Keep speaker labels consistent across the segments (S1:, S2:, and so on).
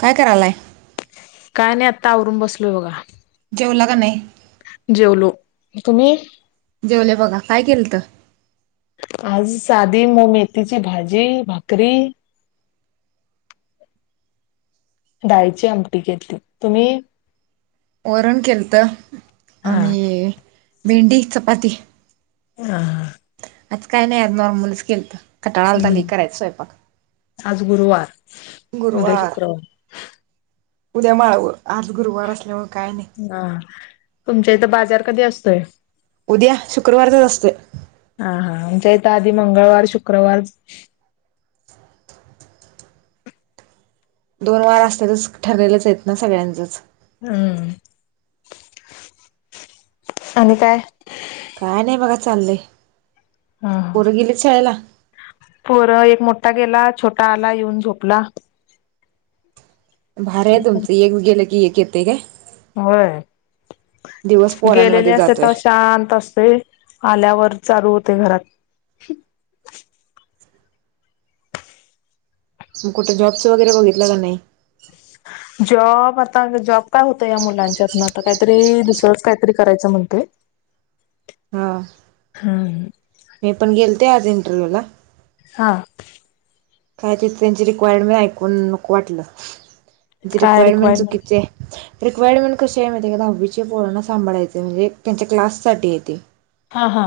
S1: काय करायलाय
S2: काय नाही आत्ता आवरून बसलोय बघा
S1: जेवला का नाही
S2: जेवलो तुम्ही
S1: जेवले बघा काय केल तर
S2: आज साधी मो मेथीची भाजी भाकरी डाळीची आमटी घेतली तुम्ही
S1: वओरण केलत
S2: हा
S1: आणि भेंडी चपाती
S2: हा हा
S1: आज काय नाही आ नॉर्मलच केल तर कटाळा आल तली
S2: हम्म
S1: करायचं स्वयंपाक
S2: आज गुरुवार उद्या
S1: गुरुवार
S2: शुक्रवार
S1: उद्या माळ आज गुरुवार असल्यामुळे काय नाही.
S2: हा तुमच्या इथं बाजार कधी असतोय
S1: उद्या शुक्रवारचच असत
S2: ता आधी मंगळवार शुक्रवार
S1: दोन वार असल्या तरच ठरलेलंच येत ना सगळ्यांचच
S2: हम् आणि काय
S1: काय नाही बघा चाललंय
S2: हम्
S1: पोरं गेलीत शाळेला?
S2: पर एक मोठा गेला छोटा आला येऊन झोपला
S1: भार आहे तुमचं एक गेलं की एक येते काय
S2: हा
S1: दिवस
S2: गेलेले
S1: पोरांमध्ये
S2: असत्यात
S1: जातोय.
S2: तवा शांत असतंय, आल्यावर चालू होतय घरात
S1: कुठे जॉब्सचं वगैरे बघितलं का नाही?
S2: जॉब आता जॉब काय होतय, या मुलांच्यातन, आता काहीतरी दुसरंच काहीतरी करायचं म्हणतय. [unintelligible]
S1: हा
S2: हां
S1: [unintelligible] ना
S2: हा
S1: काय ते त्यांची रिक्वायरमेंट ऐकून नको वाटलं. जी
S2: काय
S1: रिकवायरमेंट
S2: रिक्वायरमेंट
S1: चुकीची आहे. रिक्वायरमेंट कशी आहे, माहिती आहे का, दहावीची पोरांना सांभाळायचय, म्हणजे त्यांच्या क्लाससाठी हाय ते.
S2: हा, हा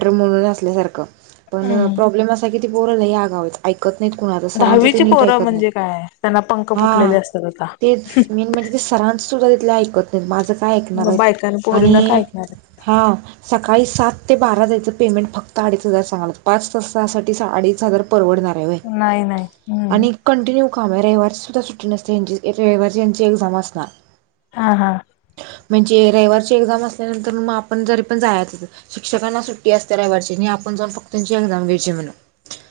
S1: [unintelligible] असल्यासारखं, पण
S2: हम्म.
S1: प्रॉब्लेम असा हाय की ती पोरं लय आगाव आहेत ऐक नीट होणार हाय, सरांच ते
S2: दहावीची
S1: नीट
S2: पोरं
S1: ऐकत नाही,
S2: म्हणजे काय त्यांना पंख
S1: हा
S2: फुटलेले असतात आता.
S1: तेच, मेन म्हणजे ते सरा अन सुरळीत कुठलं ऐकत नाही, माझं काय ऐकणार
S2: मग
S1: आहे
S2: बायकां पोरीना काय
S1: आणि
S2: ऐकणार.
S1: हा, सकाळी सात ते बारा जायचं, पेमेंट फक्त अडीच हजार सांगायलत, पाच, सा, तासासाठी अडीच हजार परवडणार? आहे व्हय.
S2: नाय, नाय, हम्म
S1: आणि कंटिन्यू काम आहे, रविवारीची सुद्धा सुट्टी नसते, रविवारी यांची एक्झाम असणार.
S2: हा, हा
S1: म्हणजे रविवारची एक्झाम असल्यानंतरन आपण जरी पण जायच शिक्षकांना सुट्टी असते रविवारची आपण जाऊ फक्त त्यांची एक्झाम घ्यायची म्हणं,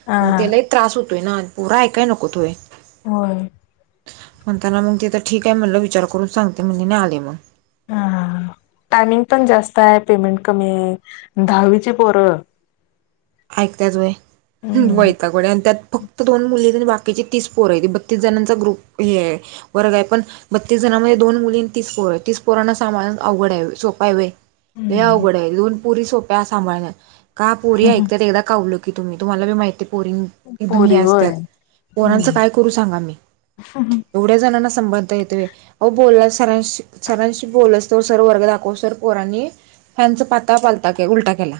S2: हा
S1: मग
S2: हा
S1: ते लय त्रास होतोय ना, पोरं ऐकाय नकोत वोय.
S2: व्हय
S1: म्हणताना मग तिथ ठीक आहे म्हणलं, विचार करून सांगते, म्हलीने आले मग.
S2: हा, हा, हा टायमिंग पण जास्त आहे, पेमेंट कमी आहे, दहावीची पोरं
S1: ऐकत्यात वय,
S2: हम्म
S1: वैतागवाडी आणत्यात फक्त दोन मुलीआहेत, बाकीचे तीस पोरं हायती, बत्तीस जणांचा ग्रुप हे आहे वर्ग आहे पण बत्तीस जण दोन मुलीं, तीस पोरं, तीस पोरांना संभालाय अवघड हाय सोप हाय वय? लय
S2: हम्म
S1: अवघड आहे, दोन पुरी सोप्या सांभाळणार का पुरी ऐक कावलं की तुम्ही तुम्हाला बी माहितेय पोरी एकदम ही
S2: पोरी होय
S1: असत्यात, पोरांच काय
S2: हम्म.
S1: करू सांगा मी? एवढ्या जनांना संबंध येतोय, अहो बोलला सरांशी सरांशी बोलसतवर, सर्व वर्ग दाखवस्तर पोरांनी फॅनचा पाता पालता उलटा केला.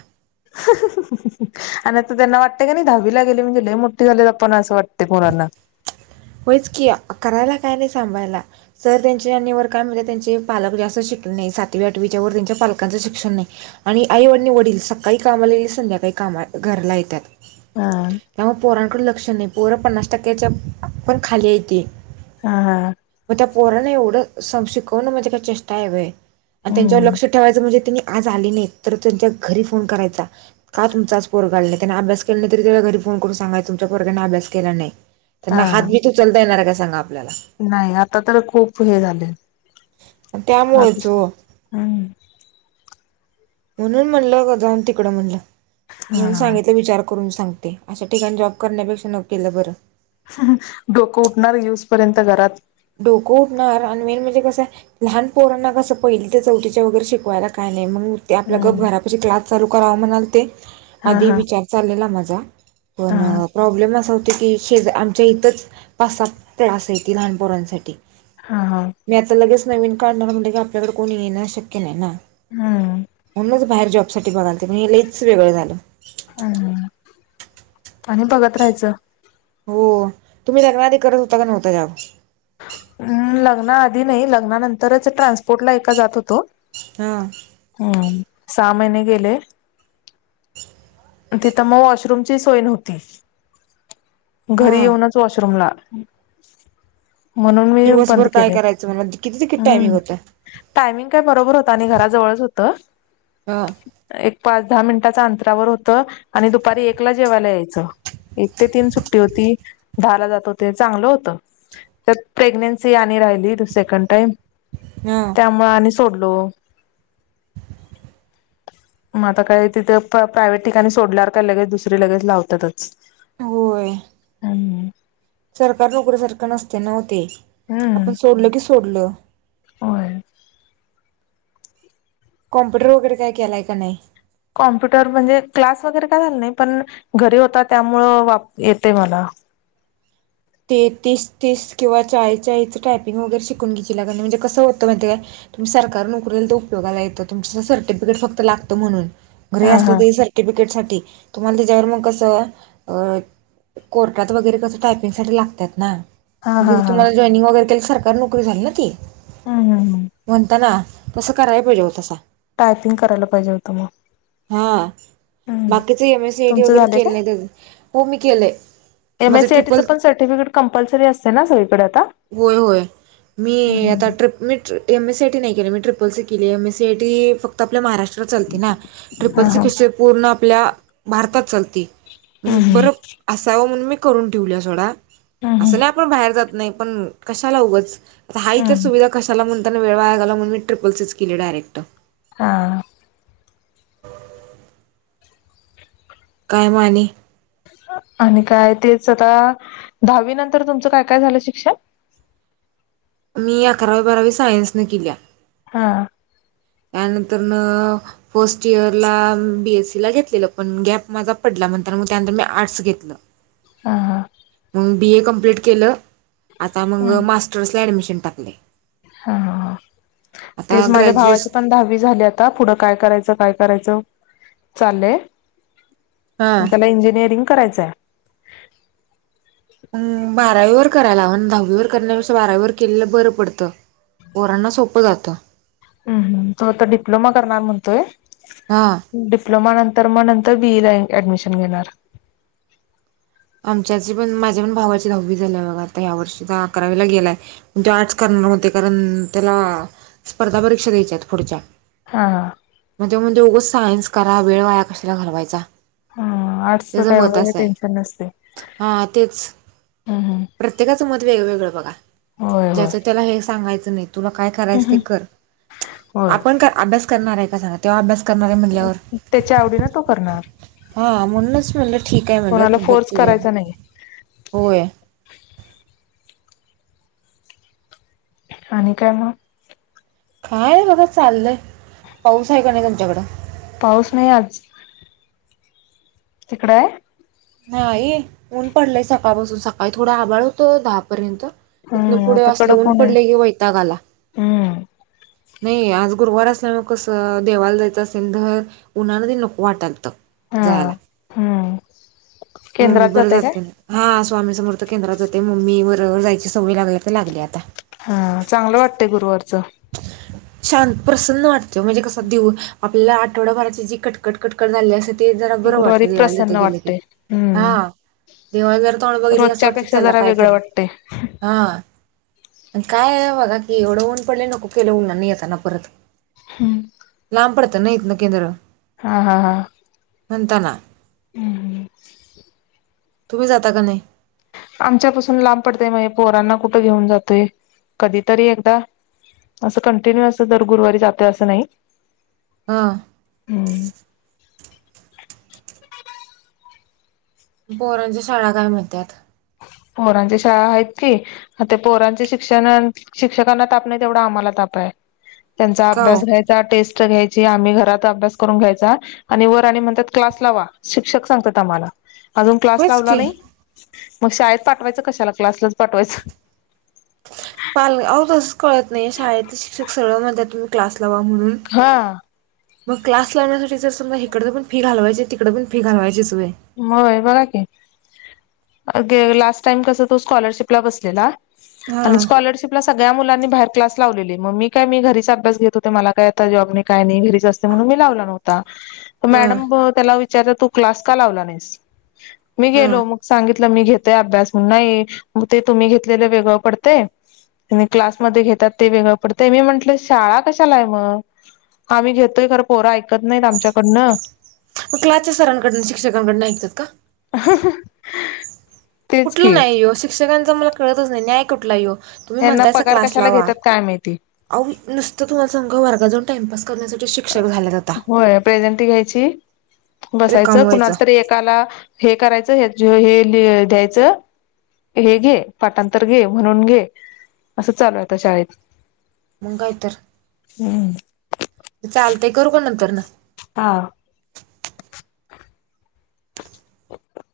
S2: आणि आता त्यांना वाटतेय का नाही दहावी ला गेली म्हणजे लय मोठं झालोय आपण असं वाटतय पोरांना. ह [unintelligible]
S1: होयच की, करायला काय नाही सांभायला, सर त्यांचे आणि वर काय म्हने त्यांचे पालक जास्त शिक नाही सातवी आठवीच्या व त्यांच्या पालकचं शिक्षण नाही आणि आई आणि वडील सकाळी कामाला गेले संध्याकाळी कामात घरला येत्यात
S2: हा.
S1: त्यामुळे पोरांकड लक्ष नाही पोरं पन्नास टक्क्याच्या पण खाली हायती.
S2: हा हा
S1: म त्या पोराणं एवढं शिकवणं म्हणजे काय चेष्टा हाय वय? अन त्यांच्यावर
S2: हम्म
S1: लक्ष ठेवायचं म्हणजे त्यांनी आज आली नाही तर त्यांच्या घरी फोन करायचा, का तुमचा आज पोरगं आलं नाही, त्यांन अभ्यास केला नाही तरी त्याच्या घरी फोन करून सांगायच तुमच्या पोरग्यानं अभ्यास केला नाही त्यांना
S2: हा
S1: हातबित उचलता येणार हाय का सांगा? आपल्याला
S2: नाही आता तर खूप हे झालय हात,
S1: त्यामुळेच हो
S2: हम्म
S1: म्हणून म्हणलं जाऊन तिकडं म्हणलं, म्हणून
S2: हा
S1: सांगितलं विचार करून सांगते, अशा ठिकाणी जॉब करण्यापेक्षा न केलंल बरं.
S2: डोकं उठणार यिवूसपर्यंत घरात
S1: डोकं उठणार आणि मेन म्हणजे कसं लहान पोरांना कसं पहिल ते चौथीच्या वगैरे शिकवायला काय नाही मग ते आपल्या गप्प
S2: हम्म.
S1: घरापशी क्लास चालू करावा म्हणालते
S2: हा
S1: आधी
S2: हा
S1: विचार चाललेला माझा
S2: हा
S1: पण प्रॉब्लेम असा होत की शेजार आमच्या इथंच पाच सात क्लास आहेत लहान पोरांसाठी
S2: हा हा
S1: मी आता लगेच नवीन काढणार म्हटलं की आपल्याकडे कोणी येणं शक्य नाही ना
S2: हम्म
S1: म्हणूनच बाहेर जॉब साठी बगालते मी हे लईच वेगळं झालं
S2: हम्म आणि बघत राहायचं
S1: हो तुम्ही धनवादी करत होता का नव्हता
S2: ् लग्ना आधी नाही लग्नानंतरच ट्रान्सपोर्टला एका जात होतो
S1: हा
S2: सामहिने गेले तिथं मग वॉशरूमची सोय नव्हती
S1: हा
S2: घरी येऊनच वॉशरूमला म्हणून मी बंद
S1: दिवसभर काय
S2: केले
S1: करायचं मला किती ते किती टायमिंग
S2: हम्म
S1: होतं
S2: टायमिंग काय बरोबर होत आणि घराजवळच होत
S1: हा
S2: पाच दहा मिनिटाच अंतरावर होतं आणि दुपारी एकला जेवायला यायचं एक ते तीन सुट्टी होती दहाला जात होते चांगलं होत त्यात प्रेग्नेन्सी आणि राहिली सेकंड टाईम
S1: हा
S2: त्यामुळे आणि सोडलो मग आता काय तिथे प्रायव्हेट ठिकाणी सोडल्यावर काय लगेच दुसरी लगेच लावत्यातच
S1: होय सरकारी नोकरीसारखं नसते नवते
S2: हम्म
S1: आपण सोडल की सोडलं
S2: होय
S1: कॉम्प्युटर वगैरे काय केलाय का नाही
S2: कॉम्प्युटर म्हणजे क्लास वगैरे काय झालं नाही पण घरी होता त्यामुळे येतय मला
S1: ते तीस तीस किंवा चाळीस चाळीसच टायपिंग वगैरे शिकून घेशीला काय नाही म्हणजे कसं होतं म्हाहीतेय काय तुम्ही सरकारी नोकरीला तर उयोगाला येतं तुमच सर्टिफिकेट फक्त लागतं म्हणून घरी
S2: हा हा
S1: असलं तरी सर्टिफिकेट्स तुम्हाला त्याच्यावर मग कस अ कोर्टात वगैरे कस टाय साठी लागत्यात ना
S2: हा
S1: मग
S2: हा
S1: तिथ
S2: हा
S1: तुम्हाला जॉयनिंग वगैरे केल सरकारी नोकरी झाली ना ती
S2: हम् हम
S1: म्हणता ना तसं कराय पाहिजे होतासा
S2: टायपिंग करायला पाहिजे होतं मग
S1: हा
S2: हम्म.
S1: बाकीच एम एस सी आयटी
S2: तुमचं
S1: वगैरे
S2: झालंय
S1: केलं नाही त्याज हो मी केलंय माझं
S2: एमएससीआयटीचं
S1: ट्रिपल
S2: पण सर्टिफिकेट कंपल्सरी असते ना सगळीकडे आता
S1: होय होय. मी आता
S2: हम्म.
S1: ट्रिप मी एमएस सीआय टी नाही केली मी ट्रिपल सी केली आहे M S C I T फक्त आपल्या महाराष्ट्रात चालते ना
S2: हा
S1: ट्रिपल सी
S2: हा
S1: कशी पूर्ण आपल्या भारतात चालते
S2: हम्म
S1: बर असावं म्हणून मी करून ठेवल्या सोडा
S2: हम्म
S1: असं नाही आपण बाहेर जात नाही पण कशाला उगंच आता हाय तर
S2: हम्म
S1: सुविधा कशाला म्ह वेळ वाया घालवा म्हणून मी ट्रिपलसीच केली डायरेक्ट
S2: हा
S1: [inaudible] काय माणे
S2: आणि काय तेच आता दहावी नंतर तुमचं काय काय झालं शिक्षण [inaudible]
S1: मी अकरावी बारावी सायन्स न किल्या
S2: हा
S1: त्यानंतर फर्स्ट इयर ला बीएससी ला घेतलेलं पण गॅप माझा पडला नंंतर मग त्यानंतर मग त्यानंतर मी आर्टस घेतल
S2: हां हा
S1: बी ए कंप्लीट केलं आता मग मास्टर्सला ऍडमिशन टाकले
S2: हा हा हा
S1: आता
S2: तेच माझ्या
S1: ग्रॅज्युएश
S2: भावाची पण दहावी झाली आता पुढं काय करायचं काय करायच. चालय
S1: हा
S2: त्याला इंजिनियरिंग करायचंय.
S1: बारावी वर करायला हवं दहावीवर करण्यापे बारावीवर केलेलं बरं पडतं. पोरांना सोपं जातं.
S2: ह् हम्म तो आता डिप्लोमा करणार म्हणतोय.
S1: हा
S2: डिप्लोमा नंतर मग नंतर बीई ला ऍडमिशन मिळणार.
S1: आ पण माझ्या पण भावाची दहावी झा ब आता ह्या वर्षी अकरावीला गेलाय ते आर्ट करणार होते. कारण त्याला स्पर्धा परीक्षा द्यायच्या आहेत पुढच्या.
S2: हा हा
S1: मग ते म्हणगंच सायन्स करा वेळ वाया कशाला घालवायचा.
S2: ह आर्ट्सच
S1: त्याचं
S2: का
S1: मत
S2: एवढं
S1: असं आहे
S2: टेन्शन नसते.
S1: हा तेच.
S2: हम्म हम्म
S1: प्रत्येकाचं मत वेगवेगळं बघा
S2: होय होय.
S1: ज्याच त्याला हे सांगायचं नाही तुला काय
S2: हम्म
S1: करायच ते
S2: हम्म.
S1: कर
S2: होय
S1: आपण का अभ्यास करणार हाय का सांगा तो अभ्या करणार म्हणल्यावर
S2: त्याच्या आवडीनं तो करणार.
S1: हा म्हणून म्हणलं ठीक आहे मम्हणलं
S2: कोणाला
S1: तू बघ
S2: फोर्स
S1: काय
S2: करायचा नाही
S1: होय.
S2: आणि काय मग.
S1: काय बघ चाललंय पाऊस आहे का नाही तुमच्याकडं.
S2: पाऊस नाही आज. तिकडे हाय.
S1: नाही ऊन पडलंय सकाळपासून सकाळी थोडा आबााळ होत दहापर्यंत. तितन
S2: हम्म
S1: पुढे
S2: आता
S1: असलं
S2: कडक
S1: ऊन
S2: आहे.
S1: पडलय की वैता गाला.
S2: हम्म
S1: नाही आज गुरुवार असल त्यामुलं कसं देवाला जायचं असेल तर उन्हाला नको वाटालत.
S2: हा हम्म.
S1: ममी
S2: केंद्रात
S1: बर
S2: जातय काय?
S1: जाते. हा स्वामी समर्थ केंद्रात जाते मम्मी बरोबर जायची सवय लागल्या तर लागली आता.
S2: हा चांगलं वाटतय गुरुवारचं.
S1: शांत प्रसन्न वाटते म्हणजे कस देऊ आपल्याला आठवडाभराची जी कटकट कटकट झाली असे ते जरा बरं
S2: गुरुवारी
S1: वाटतं देवाला तीत
S2: प्रसन्न
S1: गेलं की
S2: वाटते. हम्म
S1: हा, दिवस बर तोंड बघितली असं
S2: रोजच्या
S1: वाटत
S2: पेक्षा
S1: चालला
S2: जरा
S1: कायतर.
S2: वेगळं वाटते.
S1: हा. काय आहे बघा की एवढं ऊन पडले नको केले उन्हाणी येताना परत.
S2: हम्म.
S1: लांब पडत नाही इतन केंद्र.
S2: हा हा हा.
S1: म्हणताना.
S2: हम्म हम.
S1: तुम्ही जाता का नाही.
S2: आमच्यापासून लांब पडतय म्हणे पोहरांना कुठं घेऊन जातोय. कधीतरी एकदा असं कंटिन्यू अस दर गुरुवारी जातोय असं नाही.
S1: हं.
S2: हम्म.
S1: पोरांच्या शाळा काय म्हणत्यात.
S2: पोरांच्या शाळा आहेत की, आता पोरांच्या शिक्षण शिक्षकांना ताप नाही तेवढा आम्हाला ताप हाय. त्यांचा
S1: का हो
S2: अभ्यास घ्यायचा टेस्ट, घ्यायची आम्ही घरात अभ्यास करून घ्यायचा आणि वर आणि म्हणतात क्लास लावा शिक्षक सांगतात आम्हा. अजून क्लास
S1: होयच
S2: लावला
S1: की
S2: नाही मग शाळेत पाठवायचं कशाला क्लासलाच पाठवायचं.
S1: पाल तसच कळत नाही शाळ शिक्षक सगळ म्हण तुम्ही क्लास लावा म्हणून.
S2: हा
S1: मग क्लास लावण्यासाठी तर समजा हिकडं पण फी घालयची तिकडे पण फी घालवायचीच. व्हय
S2: म ए बगा की. अ लास्ट टाईम कस तो स्कॉलरशिपला बसलेला. आणि
S1: हां
S2: स्कॉलरशिप सगळ्या मुलां नी, बाहेर क्लास लावले मग मी काय घरीच अभ्यास घेत होते मला काय आता जॉब नाय काय नाही घरीच
S1: हां
S2: [unintelligible] मी
S1: हां
S2: गेलो मग सांगितलंऽऽ मी घेते अभ्यास म्हणू ऽऽ तूमी क्लासमध्ये घेतात ते वेगळं पडतय,, मी म्हंटलं शाळा कशालाय मग. आम्ही घेतोय खरं पोरं ऐकत नाहीत आमच्याकडनंऽऽ
S1: मग क्लासचे सरांकडन, शिक्षकांकडनं ऐकतात का?
S2: [unintelligible]
S1: कुठलं
S2: की
S1: न्याय यो,, ये शिक्षकांच मला कळतच नाही. न्याय कुठला यो. तुम्ही
S2: यांना
S1: म्हणतायसा
S2: पगार
S1: क्लास
S2: कशाला
S1: लावा,,
S2: घेतात काय माहिती
S1: अव नुसत तुम्हाला सांगू काय वर्गात जाऊन टाइमपासऽऽ
S2: होय,, प्रेझेंट घ्यायची. बसायचं,,
S1: रिकामं व्हायचं
S2: कुणाला तरी एकाला हे करायचं हे लि द्यायचं. हे, घे, पाटांतर घे, म्हणून घे, असं चालू आहेता शाळेत
S1: मंग काय तर.
S2: हम्.
S1: चालतय करू का नंतर नं.
S2: हा.